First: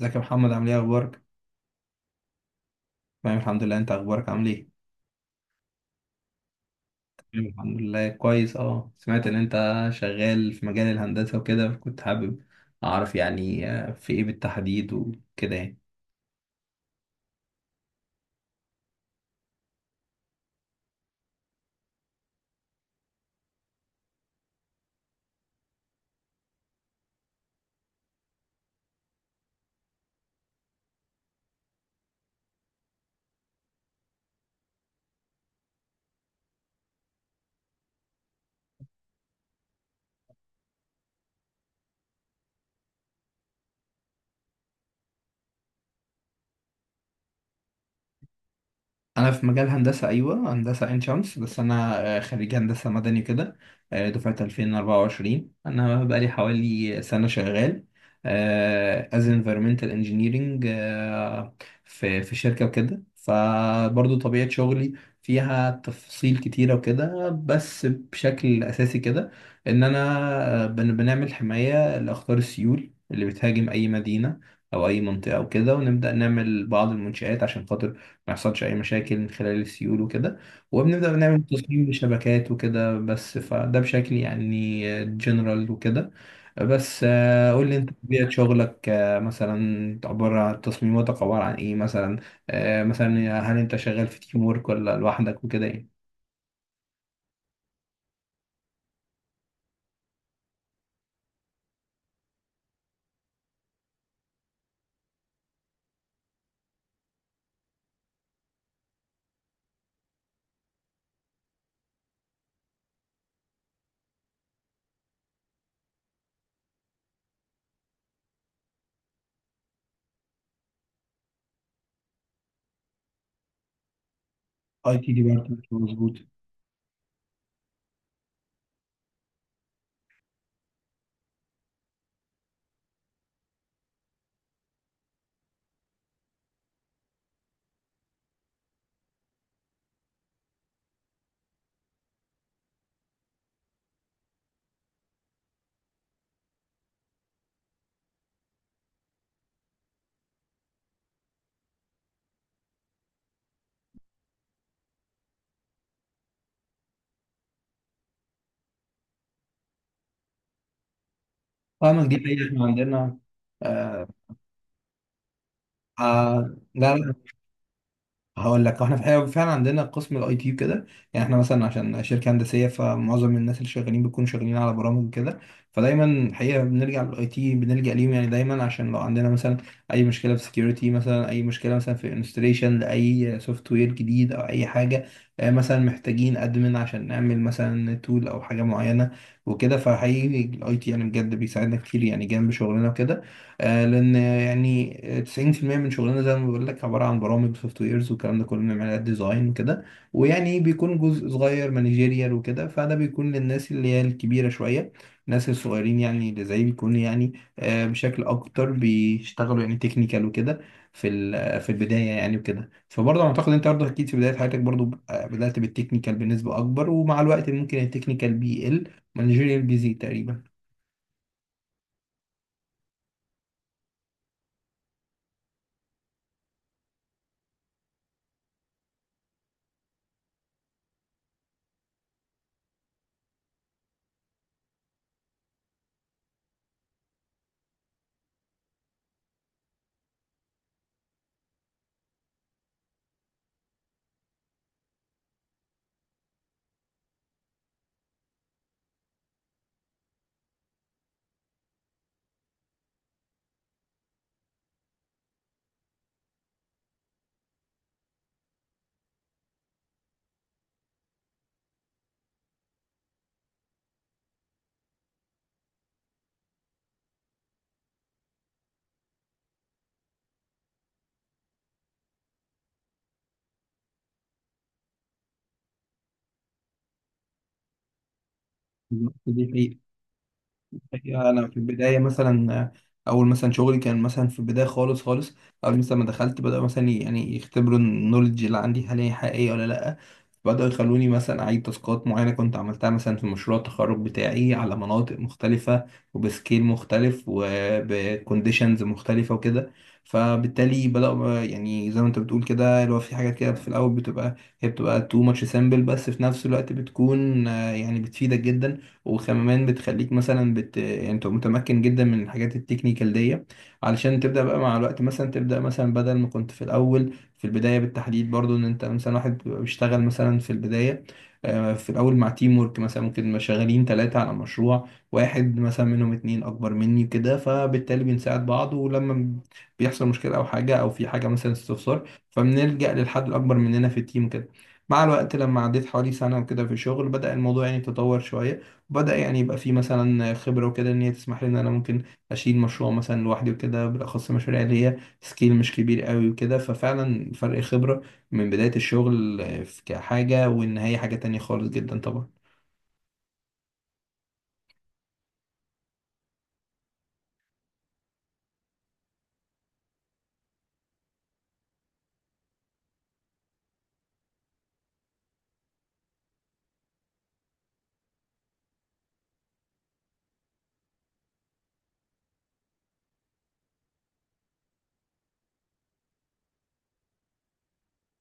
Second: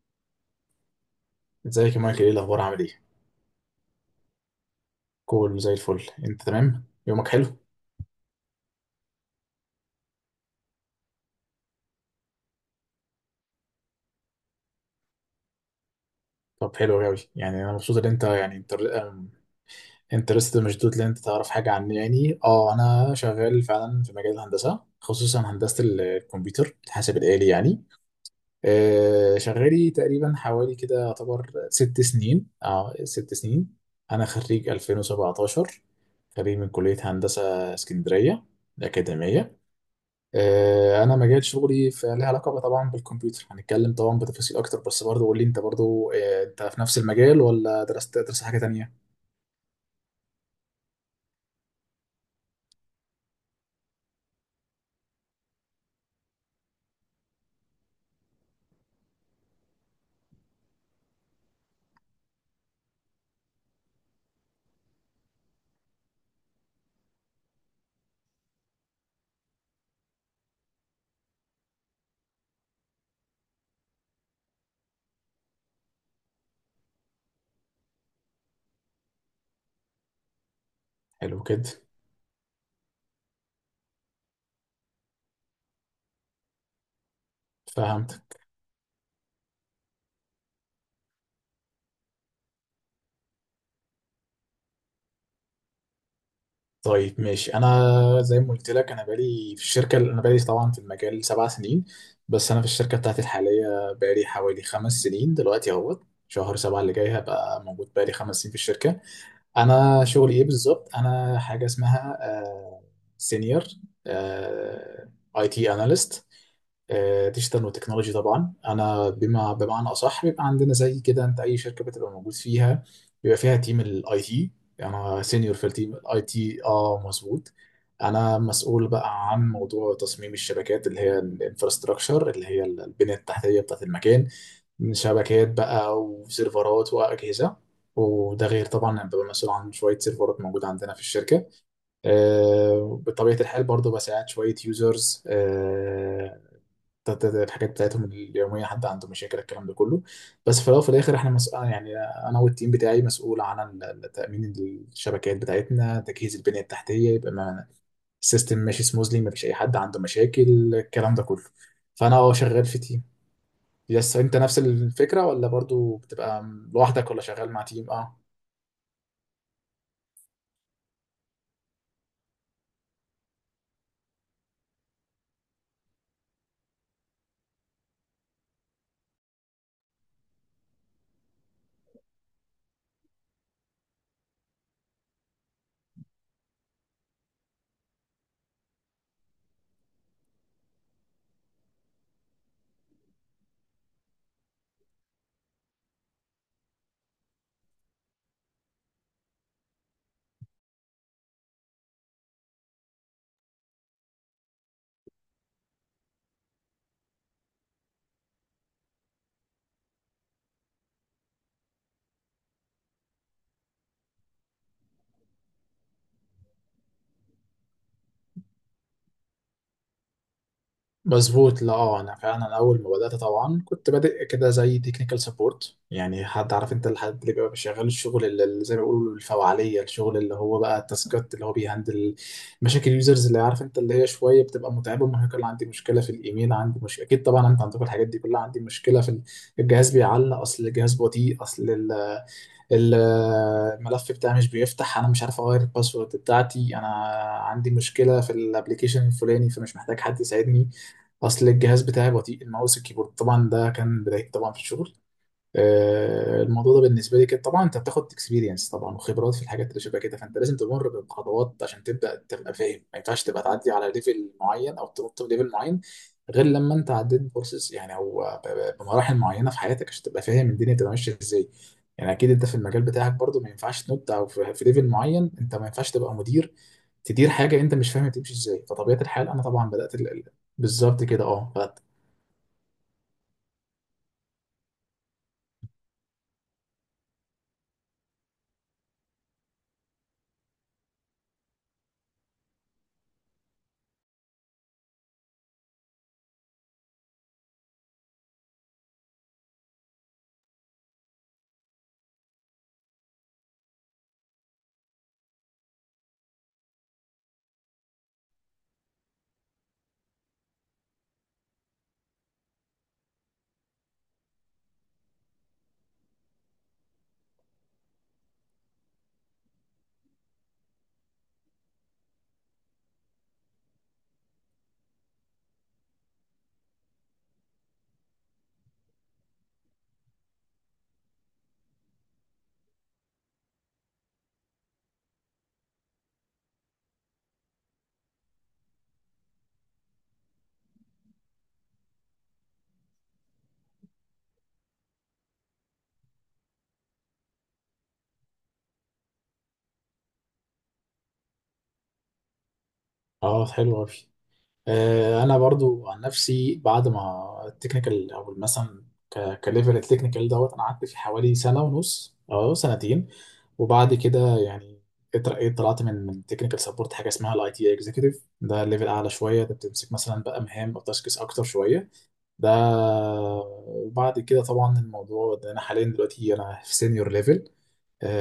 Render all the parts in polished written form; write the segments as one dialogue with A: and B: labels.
A: ازيك يا محمد، عامل ايه اخبارك؟
B: ازيك يا مايكل؟ ايه الاخبار عامل ايه؟
A: تمام الحمد لله، انت اخبارك عامل ايه؟
B: كول زي الفل. انت تمام؟ يومك
A: تمام
B: حلو؟
A: الحمد لله كويس. اه سمعت ان انت شغال في مجال الهندسة وكده، كنت حابب اعرف يعني في ايه بالتحديد وكده يعني.
B: طب حلو قوي، يعني انا مبسوط ان انت انترست مشدود ان انت تعرف حاجه عني. يعني انا شغال فعلا في مجال الهندسه، خصوصا هندسه الكمبيوتر، الحاسب الالي يعني. شغالي تقريبا حوالي كده يعتبر 6 سنين، 6 سنين. انا خريج 2017، خريج من كليه هندسه اسكندريه الاكاديميه. انا مجال شغلي فليها علاقه بقى طبعا بالكمبيوتر. هنتكلم طبعا بتفاصيل اكتر، بس برضه قول لي انت برضه، انت في نفس المجال ولا درست حاجه تانية؟
A: انا في مجال هندسه، ايوه هندسه عين شمس، بس انا خريج هندسه مدني كده. دفعه 2024 انا بقالي حوالي سنه شغال as environmental engineering. في شركه وكده، فبرضو طبيعه شغلي فيها تفاصيل كتيره وكده، بس بشكل اساسي كده ان انا بنعمل حمايه لاخطار السيول اللي بتهاجم اي مدينه او اي منطقه وكده، ونبدا نعمل بعض المنشآت عشان خاطر ما يحصلش اي مشاكل من خلال السيول وكده، وبنبدا
B: حلو
A: نعمل
B: كده.
A: تصميم لشبكات وكده، بس فده بشكل يعني جنرال وكده. بس قول لي انت
B: فهمت.
A: طبيعه شغلك مثلا عباره عن تصميماتك عباره عن ايه مثلا؟ مثلا هل انت شغال في تيم وورك ولا لوحدك وكده يعني؟
B: طيب ماشي. انا زي ما قلت لك، انا بقالي في الشركه، انا بقالي طبعا في المجال 7 سنين، بس انا في الشركه بتاعتي الحاليه بقالي حوالي 5 سنين دلوقتي. اهوت شهر 7 اللي جاي هبقى موجود بقالي 5 سنين في الشركه. انا شغلي ايه بالظبط؟ انا حاجه اسمها سينيور اي تي اناليست، ديجيتال وتكنولوجي. طبعا انا بما بمعنى اصح، بيبقى عندنا زي كده، انت اي شركه بتبقى موجود فيها بيبقى فيها تيم الاي تي.
A: اي تي
B: انا سينيور
A: ديبارتمنت،
B: في التيم
A: مظبوط.
B: الاي تي، مظبوط. انا مسؤول بقى عن موضوع تصميم الشبكات اللي هي الانفراستراكشر، اللي هي البنيه التحتيه بتاعت المكان، من شبكات بقى وسيرفرات واجهزه. وده غير طبعا أنا ببقى مسؤول عن شويه سيرفرات موجوده عندنا في الشركه. بطبيعه الحال برضو بساعد شويه يوزرز الحاجات بتاعتهم اليوميه، حد عنده مشاكل، الكلام ده كله. بس في الاول وفي الاخر احنا مس... آه يعني انا والتيم بتاعي مسؤول عن تامين الشبكات بتاعتنا، تجهيز البنيه التحتيه، يبقى ما السيستم ماشي سموزلي، ما فيش اي حد عنده مشاكل، الكلام ده كله.
A: فاهمك،
B: فانا
A: دي حقيقة احنا
B: شغال في تيم.
A: عندنا. آه،
B: يس انت نفس الفكره ولا برضو بتبقى
A: آه، لا،
B: لوحدك
A: لا،
B: ولا شغال مع تيم؟ اه
A: هقول لك احنا الحقيقة فعلا عندنا قسم الاي تي كده. يعني احنا مثلا عشان شركه هندسيه، فمعظم الناس اللي شغالين بيكونوا شغالين على برامج كده. فدايما الحقيقه بنرجع للاي تي، بنلجا ليهم يعني دايما، عشان لو عندنا مثلا اي مشكله في سكيورتي، مثلا اي مشكله مثلا في انستليشن لاي سوفت وير جديد، او اي حاجه مثلا محتاجين ادمن عشان نعمل مثلا تول او حاجه معينه وكده، فحقيقي الاي تي يعني بجد بيساعدنا كتير يعني جنب شغلنا وكده. لان يعني 90% من شغلنا زي ما بقول لك عباره عن برامج سوفت ويرز والكلام ده كله، بنعمل ديزاين وكده، ويعني بيكون جزء صغير مانجيريال وكده. فده بيكون للناس اللي هي الكبيره شويه، الناس الصغيرين يعني اللي زي بيكون يعني بشكل اكتر بيشتغلوا يعني تكنيكال وكده، في البدايه يعني وكده. فبرضه اعتقد انت برضه اكيد في بدايه حياتك برضه بدات بالتكنيكال بنسبه اكبر، ومع الوقت ممكن التكنيكال بيقل، مانجيريال بيزيد تقريبا.
B: مظبوط. لا انا فعلا اول ما بدات طبعا كنت بادئ كده زي تكنيكال سبورت. يعني حد عارف انت الحد اللي بيبقى شغال الشغل اللي زي ما بيقولوا الفوعليه، الشغل اللي هو بقى التاسكات اللي هو بيهندل مشاكل اليوزرز، اللي عارف انت اللي هي شويه بتبقى متعبه ومرهقه. اللي عندي مشكله في الايميل، عندي مش اكيد طبعا انت عندك الحاجات دي كلها، عندي مشكله في الجهاز بيعلق، اصل الجهاز بطيء، اصل ال- الملف بتاعي مش بيفتح، انا مش عارف اغير الباسورد بتاعتي، انا عندي مشكله في الابليكيشن الفلاني، فمش محتاج حد يساعدني، اصل الجهاز بتاعي بطيء، الماوس، الكيبورد. طبعا ده كان بداية طبعا في الشغل. الموضوع ده بالنسبه لي كده، طبعا انت بتاخد اكسبيرينس طبعا وخبرات في الحاجات اللي شبه كده، فانت لازم تمر بخطوات عشان تبدا تبقى فاهم. ما ينفعش تبقى تعدي على ليفل معين او تنط في ليفل معين غير لما انت عديت بورسز يعني او بمراحل معينه في حياتك عشان تبقى فاهم الدنيا بتبقى ماشيه ازاي. يعني اكيد انت في المجال بتاعك برضو ما ينفعش تنط او في ليفل معين انت ما ينفعش تبقى مدير تدير حاجه انت مش فاهم تمشي ازاي. فطبيعه
A: بالظبط،
B: الحال انا
A: دي
B: طبعا
A: حقيقة.
B: بدات بالظبط كده،
A: الحقيقة أنا في
B: بدأت.
A: البداية مثلا أول مثلا شغلي كان مثلا في البداية خالص خالص، أول مثلا ما دخلت بدأوا مثلا يعني يختبروا النولج اللي عندي هل هي حقيقية ولا لأ. بدأوا يخلوني مثلا أعيد تاسكات معينة كنت عملتها مثلا في مشروع التخرج بتاعي على مناطق مختلفة وبسكيل مختلف وبكونديشنز مختلفة وكده. فبالتالي بدأوا يعني زي ما أنت بتقول كده اللي هو في حاجات كده في الأول بتبقى، هي بتبقى too much simple، بس في نفس الوقت بتكون يعني بتفيدك جدا. وكمان بتخليك مثلا يعني انت متمكن جدا من الحاجات التكنيكال دي، علشان تبدأ بقى مع الوقت مثلا تبدأ مثلا بدل ما كنت في الأول في البداية بالتحديد برضو ان انت مثلا واحد بيبقى بيشتغل مثلا في البداية في الأول مع تيم ورك. مثلا ممكن نبقى شغالين ثلاثة على مشروع واحد مثلا منهم اتنين أكبر مني كده، فبالتالي بنساعد بعض. ولما بيحصل مشكلة أو حاجة أو في حاجة مثلا استفسار، فبنلجأ للحد الأكبر مننا في التيم كده. مع الوقت لما عديت حوالي سنة وكده في الشغل بدأ الموضوع يعني يتطور شوية. بدأ يعني يبقى في مثلا خبرة وكده، إن هي تسمح لي إن أنا ممكن أشيل مشروع مثلا لوحدي وكده، بالأخص المشاريع اللي هي سكيل مش كبير قوي وكده. ففعلا فرق خبرة من بداية الشغل كحاجة والنهاية حاجة تانية خالص جدا طبعا.
B: اه حلو قوي. انا برضو عن نفسي بعد ما التكنيكال او مثلا كليفل التكنيكال دوت انا قعدت فيه حوالي سنة ونص او سنتين، وبعد كده يعني اترقيت، طلعت من تكنيكال سبورت حاجه اسمها الاي تي اكزيكتيف. ده ليفل اعلى شويه، ده بتمسك مثلا بقى مهام او تاسكس اكتر شويه ده. وبعد كده طبعا الموضوع ده انا حاليا دلوقتي انا في سينيور ليفل.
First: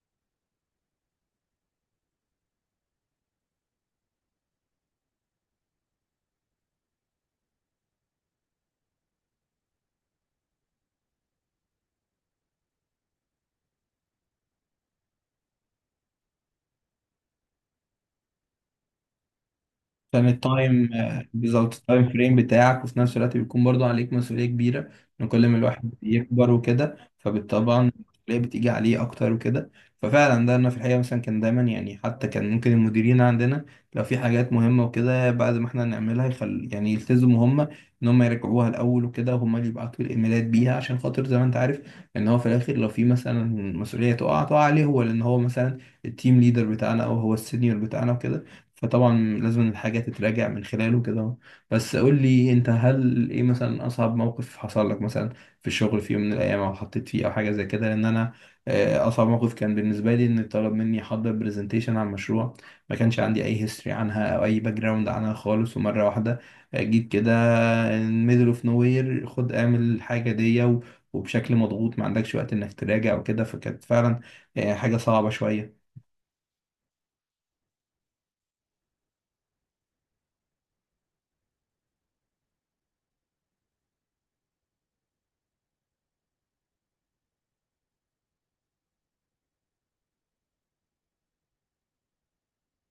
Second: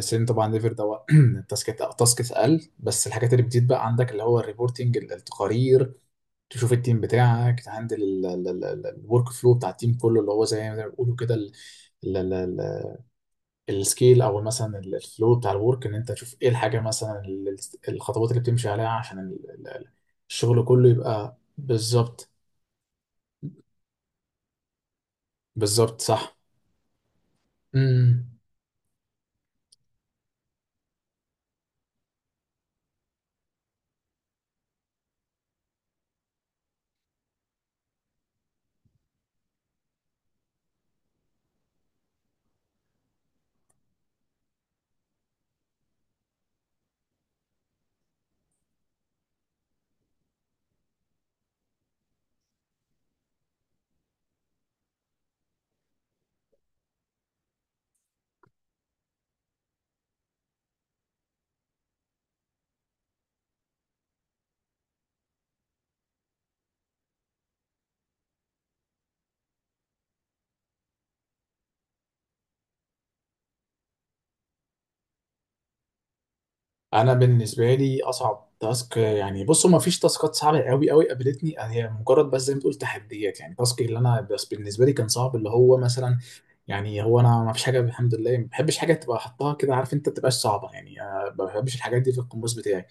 B: سين طبعا ليفل ده التاسكات، تاسكس اقل، بس الحاجات اللي بتزيد بقى عندك اللي هو الريبورتنج، التقارير، تشوف التيم بتاعك، تهندل الورك فلو بتاع التيم كله اللي هو زي ما بيقولوا كده ال- ال- ال- السكيل او مثلا الفلو بتاع الورك، ان انت تشوف ايه الحاجه، مثلا الخطوات اللي بتمشي عليها عشان
A: عشان
B: الشغل كله
A: التايم
B: يبقى
A: بالظبط التايم
B: بالظبط.
A: فريم بتاعك، وفي نفس الوقت بيكون برضو عليك مسؤولية كبيرة. ان كل ما الواحد
B: بالظبط صح.
A: بيكبر وكده، فبالطبع
B: امم
A: المسؤولية بتيجي عليه اكتر وكده. ففعلا ده انا في الحقيقة مثلا كان دايما يعني، حتى كان ممكن المديرين عندنا لو في حاجات مهمة وكده بعد ما احنا نعملها يخل يعني يلتزموا هم ان هم يرجعوها الاول وكده، وهم اللي يبعتوا الايميلات بيها، عشان خاطر زي ما انت عارف ان هو في الاخر لو في مثلا مسؤولية تقع عليه هو، لان هو مثلا التيم ليدر بتاعنا او هو السينيور بتاعنا وكده. فطبعا لازم الحاجة تتراجع من خلاله كده. بس قول لي انت، هل ايه مثلا اصعب موقف حصل لك مثلا في الشغل في يوم من الايام، او حطيت فيه او حاجة زي كده؟ لان انا اصعب موقف كان بالنسبة لي ان طلب مني احضر برزنتيشن عن مشروع ما كانش عندي اي هيستوري عنها او اي باك جراوند عنها خالص، ومرة واحدة جيت كده ميدل اوف نو وير، خد اعمل الحاجة دي وبشكل مضغوط، ما عندكش وقت انك تراجع وكده. فكانت فعلا حاجة صعبة شوية.
B: انا بالنسبه لي اصعب تاسك، يعني بصوا ما فيش تاسكات صعبه قوي قوي قابلتني، هي مجرد بس زي ما تقول تحديات. يعني تاسك اللي انا بس بالنسبه لي كان صعب اللي هو مثلا، يعني هو انا ما فيش حاجه، الحمد لله ما بحبش حاجه تبقى حطها كده عارف انت ما تبقاش صعبه. يعني أنا ما بحبش الحاجات دي في القماش بتاعي.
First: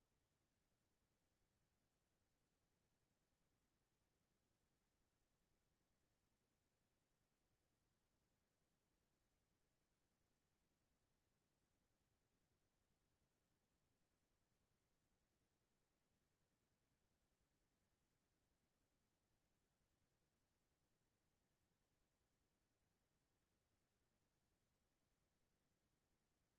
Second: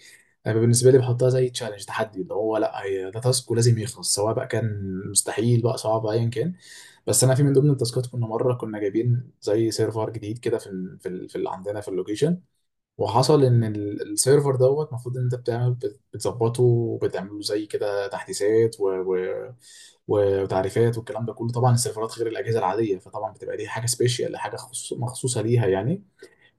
B: انا بالنسبه لي بحطها زي تشالنج، تحدي، اللي هو لا هي ده تاسك ولازم يخلص سواء بقى كان مستحيل بقى صعب ايا كان. بس انا في من ضمن التاسكات كنا مره كنا جايبين زي سيرفر جديد كده في اللي عندنا في اللوكيشن. وحصل ان السيرفر دوت المفروض ان انت بتعمل، بتظبطه، وبتعمله زي كده تحديثات وتعريفات والكلام ده كله. طبعا السيرفرات غير الاجهزه العاديه، فطبعا بتبقى دي حاجه سبيشال، حاجه مخصوصه ليها يعني.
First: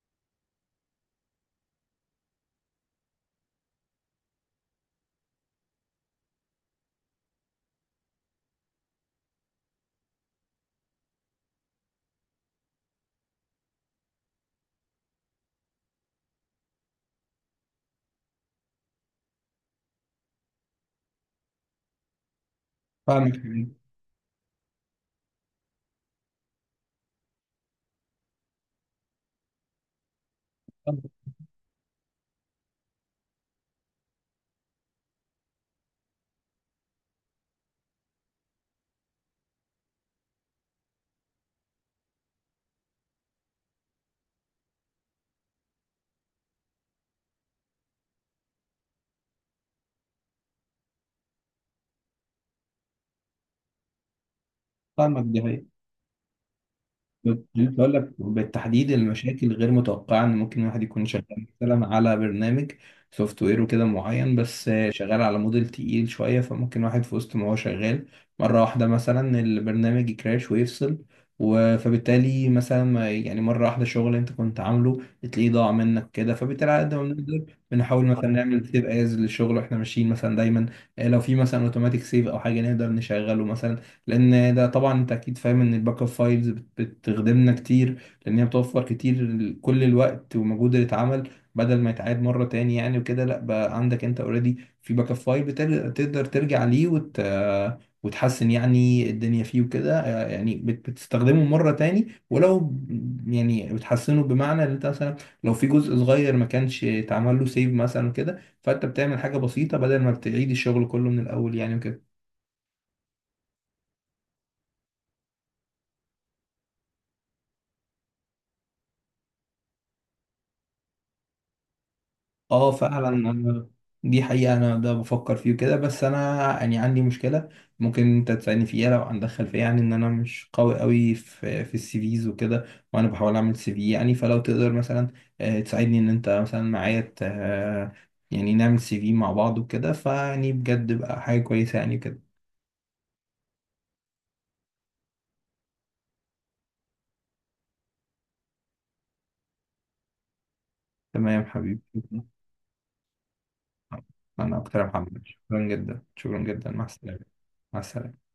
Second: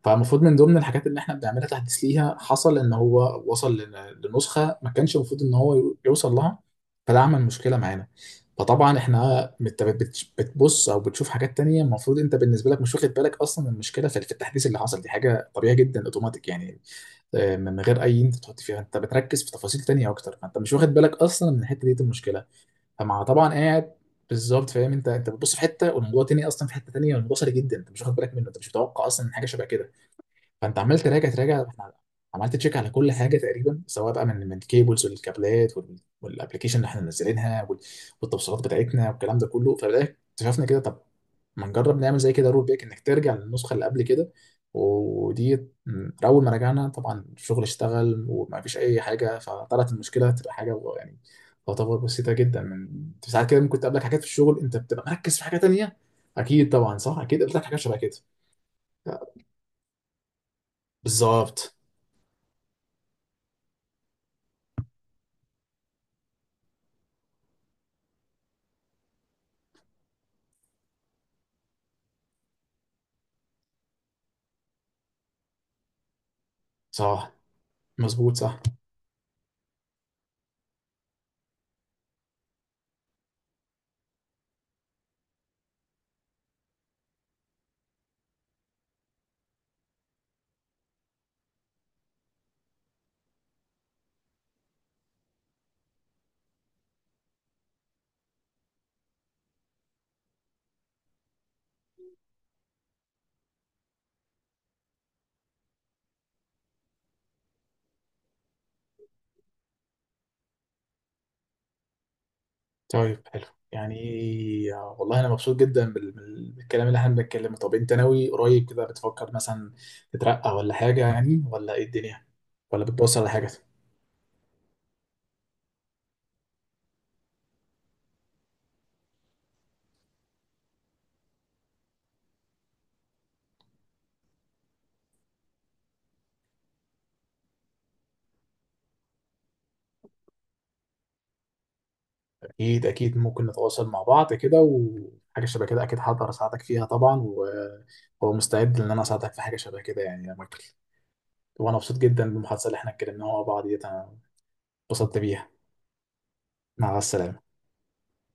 B: فالمفروض من ضمن الحاجات اللي احنا بنعملها تحديث ليها، حصل ان هو وصل لنسخه ما كانش المفروض ان هو يوصل لها، فده عمل مشكله معانا. فطبعا احنا بتبص او بتشوف حاجات تانية، المفروض انت بالنسبه لك مش واخد بالك اصلا من المشكله في التحديث اللي حصل دي، حاجه طبيعيه جدا اوتوماتيك يعني، من غير اي انت تحط فيها. انت بتركز في تفاصيل تانية اكتر، فانت مش واخد بالك اصلا من الحته دي، المشكله. فمع
A: فاهمك.
B: طبعا قاعد بالظبط. فاهم انت، انت بتبص في حته والموضوع تاني اصلا في حته تانية، والموضوع سريع جدا، انت مش واخد بالك منه، انت مش متوقع اصلا من حاجه شبه كده. فانت عمال
A: فاهمك.
B: تراجع. احنا عملت تشيك على كل حاجه تقريبا، سواء بقى من الكيبلز والكابلات والابلكيشن اللي احنا منزلينها والتوصيلات بتاعتنا والكلام ده كله. فبدأ اكتشفنا كده، طب ما نجرب نعمل زي كده رول باك، انك ترجع للنسخه اللي قبل كده. ودي اول ما رجعنا طبعا الشغل اشتغل وما فيش اي حاجه. فطلعت المشكله تبقى حاجه يعني تعتبر بسيطه جدا. من ساعات كده ممكن تقابلك حاجات في الشغل انت بتبقى
A: فاهمك،
B: مركز
A: دي
B: في حاجه
A: حقيقة.
B: تانيه. اكيد طبعا، صح، اكيد
A: كنت
B: قابلتك حاجات
A: بقول
B: شبه
A: لك
B: كده.
A: بالتحديد المشاكل غير متوقعة، ان ممكن الواحد يكون شغال
B: بالظبط
A: مثلا على برنامج سوفت وير وكده معين، بس شغال على موديل تقيل شوية، فممكن واحد في وسط ما هو شغال مرة واحدة مثلا البرنامج يكراش ويفصل فبالتالي مثلا يعني مرة واحدة شغل انت كنت عامله تلاقيه ضاع منك كده. فبالتالي على قد ما
B: صح.
A: بنقدر، بنحاول مثلا
B: مظبوط صح.
A: نعمل سيف از للشغل واحنا ماشيين مثلا دايما. لو في مثلا اوتوماتيك سيف او حاجة نقدر نشغله مثلا، لان ده طبعا انت اكيد فاهم ان الباك اب فايلز بتخدمنا كتير، لان هي بتوفر كتير كل الوقت ومجهود اللي اتعمل بدل ما يتعاد مره تاني يعني وكده. لا بقى عندك انت اوريدي في باك اب فايل، بتقدر ترجع ليه وتحسن يعني الدنيا فيه وكده. آه، يعني بت- بتستخدمه مره تاني، ولو يعني بتحسنه بمعنى ان انت مثلا لو في جزء صغير ما كانش اتعمل له سيف مثلا كده، فانت بتعمل حاجه بسيطه بدل ما بتعيد الشغل كله من الاول يعني وكده.
B: طيب حلو. يعني والله انا مبسوط جدا بالكلام اللي احنا بنتكلمه. طب انت ناوي قريب كده بتفكر مثلا تترقى ولا حاجه، يعني ولا ايه الدنيا؟
A: اه
B: ولا
A: فعلا
B: بتبص على حاجه؟
A: دي حقيقة انا ده بفكر فيه كده، بس انا يعني عندي مشكلة ممكن انت تساعدني فيها لو عندك خلفية، يعني ان انا مش قوي قوي في السي فيز وكده، وانا بحاول اعمل سي في يعني. فلو تقدر مثلا تساعدني ان انت مثلا معايا يعني نعمل سي في مع بعض وكده، فيعني بجد بقى حاجة كويسة يعني كده.
B: اكيد اكيد ممكن نتواصل مع بعض كده وحاجه شبه كده. اكيد هقدر اساعدك فيها طبعا، ومستعد ان انا اساعدك في حاجه شبه كده يعني يا مايكل.
A: تمام
B: وانا
A: حبيبي.
B: مبسوط جدا بالمحادثه اللي احنا اتكلمناها مع بعض ديت. انا
A: انا اكتر يا
B: اتبسطت
A: محمد،
B: بيها.
A: شكرا جدا شكرا جدا، مع
B: مع
A: السلامة.
B: السلامه.
A: مع السلامة.